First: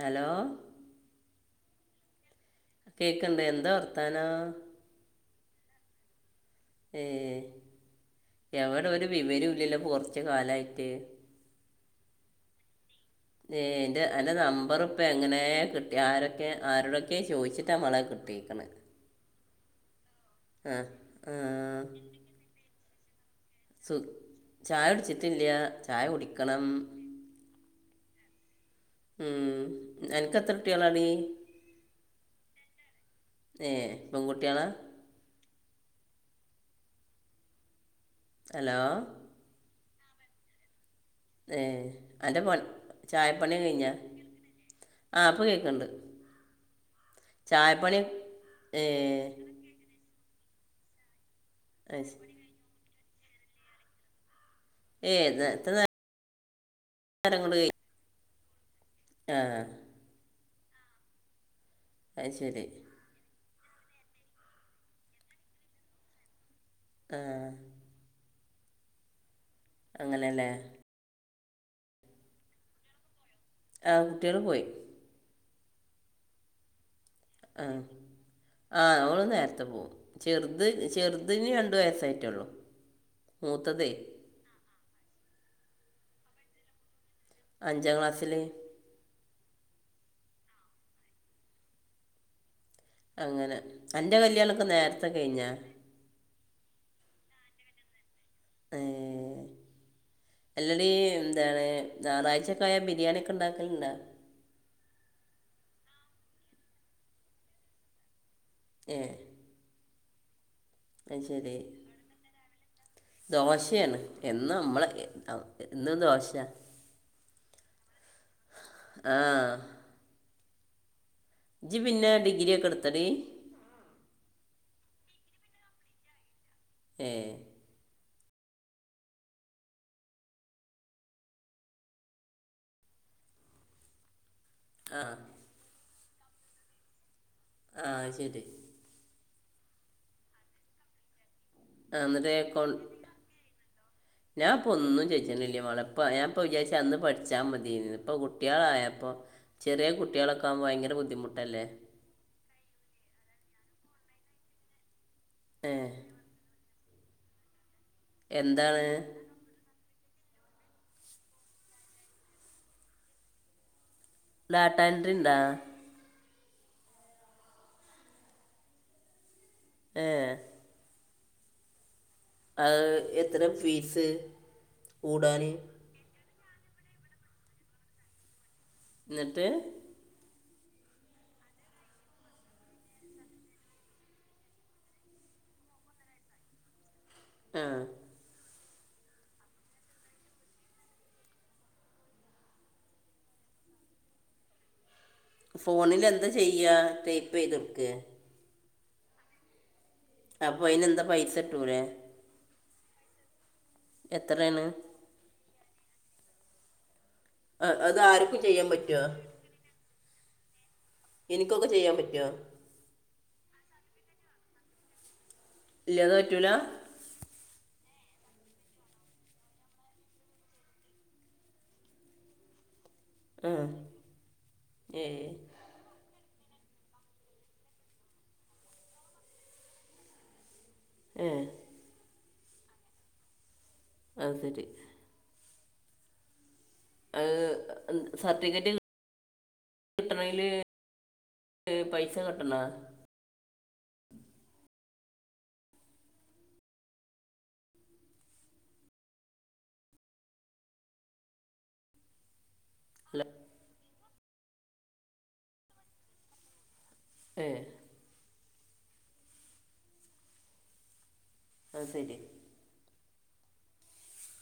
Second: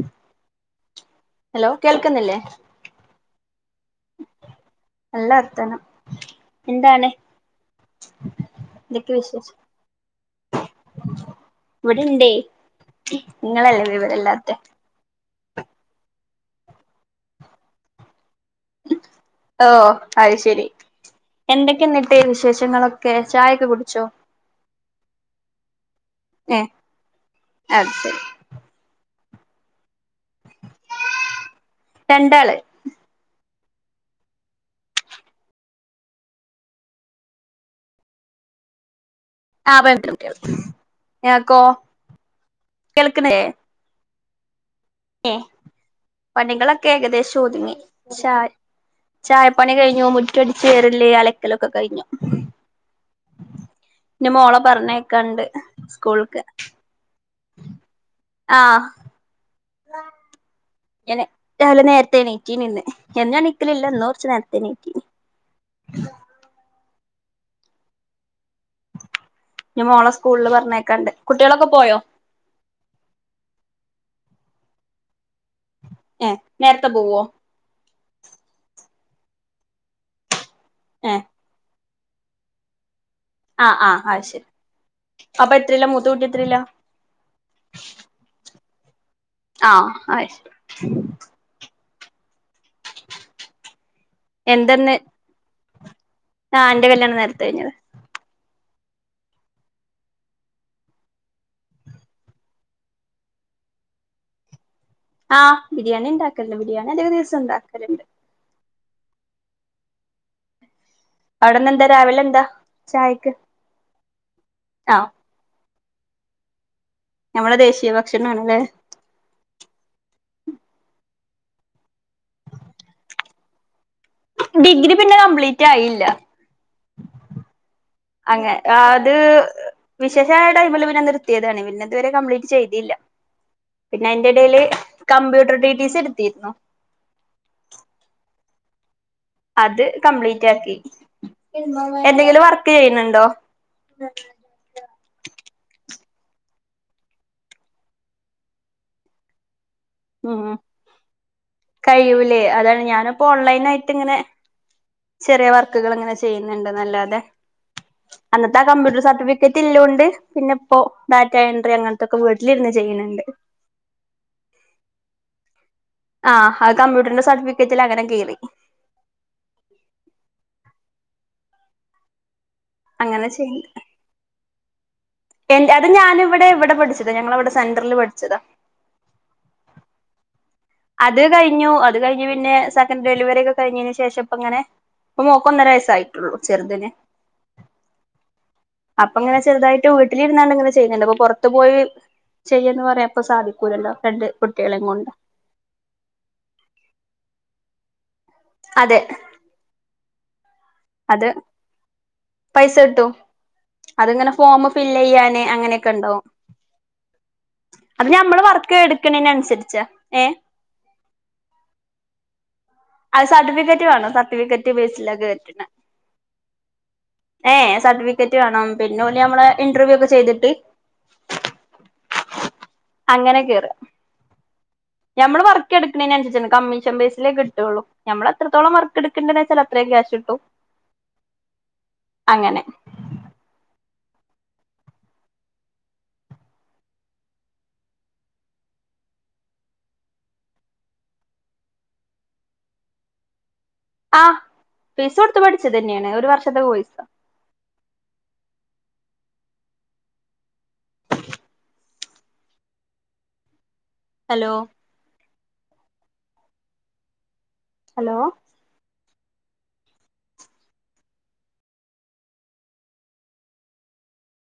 Hello hello കേൾക്കുന്നില്ലേ കേക്കണ്ട് എന്താ വർത്തനോ നല്ല വർത്താനം എന്താണ് ഏഹ് എവിടെ ഒരു എന്തൊക്കെ വിവരം വിശേഷം ഇല്ലല്ലോ കുറച്ചു കാലായിട്ട് ണ്ട് നിങ്ങളല്ലേ എൻ്റെ എൻ്റെ വിവരല്ലാത്തെ നമ്പർ ഇപ്പം എങ്ങനെ കിട്ടി ആരൊക്കെ ആരോടൊക്കെ ചോദിച്ചിട്ട ആഹ് മളെ കിട്ടിയത് ഓ അത് ശരി ആ ആ, എന്തൊക്കെയ എന്നിട്ട് വിശേഷങ്ങളൊക്കെ ചായൊക്കെ കുടിച്ചോ സുഗ് ചായ കുടിച്ചിട്ടില്ല ചായ ഏ കുടിക്കണം അത് ശരി മ് അനക്ക് എത്ര കുട്ടികളാടി രണ്ടാള് ഏഹ് പെൺകുട്ടികള ഹലോ ആഹ് പറഞ്ഞോ [inaudible] ഏഹ് അന്റെ പോല കേൾക്കണില്ലേ ചായപ്പണിയൊ കഴിഞ്ഞാ ഏ ആപ്പൊ കേക്ക്ണ് ണ്ട് പണികളൊക്കെ ഏകദേശൊതുങ്ങി. ചായ ഏ ചായപ്പണി കഴിഞ്ഞു മു മുറ്റടിച്ചോരല് അലക്കലൊക്കെ അത് കഴിഞ്ഞു ശ- ന മോള പറഞ്ഞയക്കാണ്ട് സ്കൂള്ക്ക് തരംങ്ങൊണ്ട് ആ ആഹ് ഞാന് രാവിലെ നേരത്തെ അത് ശരി നീറ്റ്നിന്ന് എ ക്കലില്ല ഇന്ന് കൊറച്ച് നേരത്തെ എണീറ്റ്ന് ആഹ് ഞ മോളെ സ്കൂള്ല് പറഞ്ഞയക്കാണ്ട് കുട്ടീളൊക്കെ പോയൊ ആഹ് കുട്ടീളും പോയ് ഏ നേര് ആഹ് ആഹ് ഓള് നേരത്തെ പോവും ചെറുത് ഏ ചെറ്തിന് രണ്ട് വയസ്സ സൈറ്റൊള്ളു ആഹ് ആഹ് അയ് ശരി അപ്പൊ എത്രീല മൂത്ത കൂട്ടി എത്രീല അഞ്ചാം ക്ലാസ്സില് ആഹ് അയ് ശരി അങ്ങനെ അന്റെ കല്യാണൊക്കെ നേര്ത്തെ കഴിഞ്ഞൊ ആഹ് ഇന്റെ കല്യാണം നേര്ത്തെ കഴിഞ്ഞത് ഏഹ് എല്ലെടീ എന്താണ് ഞായറാഴ്ചൊക്കായ ബിരിയാണിക്കെ ഇണ്ടാക്കല്ണ്ടാ ആഹ് ബിരിയാണി ഇണ്ടാക്കല്ണ്ട് ബിരിയാണി അതിക ദിവസം ഇണ്ടാക്കല്ണ്ട് ഏഹ് അത് ശരി അവിടെന്ന് എന്താ രാവിലെ എന്താ ചായക്ക് ദോശയണ് എന്നു ഞമ്മളെ ആ ഇന്നും ദോശ്യ ഞമ്മളെ ദേശീയ ഭക്ഷണം ആണ്ലെ ആ ജ് പിന്നെ ഡിഗ്രി ഒക്കെ ഇടുത്തെടീ ഡിഗ്രി പിന്നെ കംപ്ലീറ്റായില്ല ഏ അങ്ങ ആഹ് അത് വിശേഷായ ടൈമില് പിന്നെ നിർത്തിയതാണ് പിന്നെ ഇതുവരെ കംപ്ലീറ്റ് ചെയ്തില്ല പിന്നെ അയിന്റെടയ്ല് ആ കമ്പ്യൂട്ടർ ട്ടീ ട്ടീ സി ഇട്ത്തീര്ന്നു ആഹ് ശരി അത് കംപ്ലീറ്റാക്കി ആഹ് ഇന്നിട്ട് കൊ ഞാൻപ്പൊ ഒന്നും ചൊയ്ച്ചലില്ല മളെ ഇപ്പ ഞാൻ ഇപ്പ വിചാരിച്ച അന്ന് പഠിച്ചാ മതിയേനുന്ന് ഇപ്പൊ കുട്ടീളായപ്പൊ ഉം കഴിയൂലെ അതാണ് ഞാനിപ്പൊ ഓൺലൈനായി ഇങ്ങനെ ചെറിയ ഏ വർക്ക്കളിങ്ങനെ ചെയ്യ്ന്ന്ണ്ട് ന്നല്ലാതെ അന്നത്തെ ആ എന്താണ് കമ്പ്യൂട്ടറ് സർട്ടിഫിക്കറ്റില്ലോണ്ട് പിന്നെ ഇപ്പൊ ഡാറ്റ എൻട്രി അങ്ങൻത്തൊക്കെ വീട്ടിലിര്ന്ന് ചെയ്യ്ന്ന്ണ്ട് ഡാറ്റ എൻഡ്രിന്താ ആഹ് അത് കമ്പ്യൂട്ടറിന്റെ സർട്ടിഫിക്കറ്റിലങ്ങനെ കേറി ഏഹ് അയ് അങ്ങനെ എത്രെ ചെയ്യണ്ട് ഫീസ് കൂടാൻ എന്റെ അത് ഞാനിവ്ടെ ഇവ്ടെ പഠിച്ചതാ ഞങ്ങളവ്ടെ സെന്ററില് പഠിച്ചതാ ന്ന്ട്ട് അത് കഴിഞ്ഞു അത് കഴിഞ്ഞ് പിന്നെ സെക്കൻഡ് ഡെലിവറിക്കെ കഴിഞ്ഞീന് ശേഷം ഇപ്പങ്ങനെ ഇപ്പൊ മോക്കൊന്നര വയസ്സായിട്ടുള്ളു ചെറ്തിന് ആഹ് അപ്പൊ ഇങ്ങനെ ചെറുതായിട്ട് വീട്ടിലിരുന്നാണ്ട് ഇങ്ങനെ ചെയ്യ്ന്ന്ണ്ട് അപ്പൊ പൊറത്തു പോയി ചെയ്യ്ന്ന് പറയാപ്പ സാധിക്കൂലലൊ രണ്ട് കുട്ടീളം കൊണ്ട് ഫോണിലെന്താ ചെയ്യ ടൈപ്പീതൊട്ക്കെ [unintelligible] അപ്പൊ അയിന് എന്താ അത് പൈസട്ടൂലേ പൈസ കിട്ടു അതിങ്ങനെ ഫോമ് ഫില് ചെയ്യാന് അങ്ങനെയൊക്കെ ഉണ്ടാവും അ- അത് ആർക്കും ഞമ്മള് ചെയ്യാൻ വർക്ക് പറ്റുമോ എടുക്കണേന് അനുസരിച്ച ഏഹ് എനിക്കൊക്കെ ചെയ്യാൻ പറ്റോ അത് സർട്ടിഫിക്കറ്റ് വേണം സർട്ടിഫിക്കറ്റ് ബേസിലൊക്കെ കേറ്റൽ ഇല്ലതെ പറ്റൂല ഏ സർട്ടിഫിക്കറ്റ് വേണം പിന്നെ ഓല് ഞമ്മളെ ഇന്റർവ്യൂ ഒക്കെ ചെയ്തിട്ട് [unintelligible] അങ്ങനെ കേറ ഏ ഞമ്മള് വർക്ക്ക്കെടുക്കണേനനുസരിചാണ് കമ്മീഷൻ ബേസിലക്കെ ട്ടൊള്ളു ഞമ്മള് എത്രത്തോളം വർക്ക് എടുക്കണ്ട വെച്ചാ അത്രയും ക്യാഷ് കിട്ടും ഏഹ് അങ്ങനെ അത് ശരി അത് സർട്ടിഫിക്കറ്റ് കിട്ടണങ്കില് ഏഹ് പൈസ കെട്ടണോ ആഹ പൈസ കൊടുത് പഠിച്ചത് തന്നെയാണ് ഒരു വർഷത്തേ കോഴ്‌സ ല്ലെ ഹലോ ഏഹ് ഹലോ അത് ശരി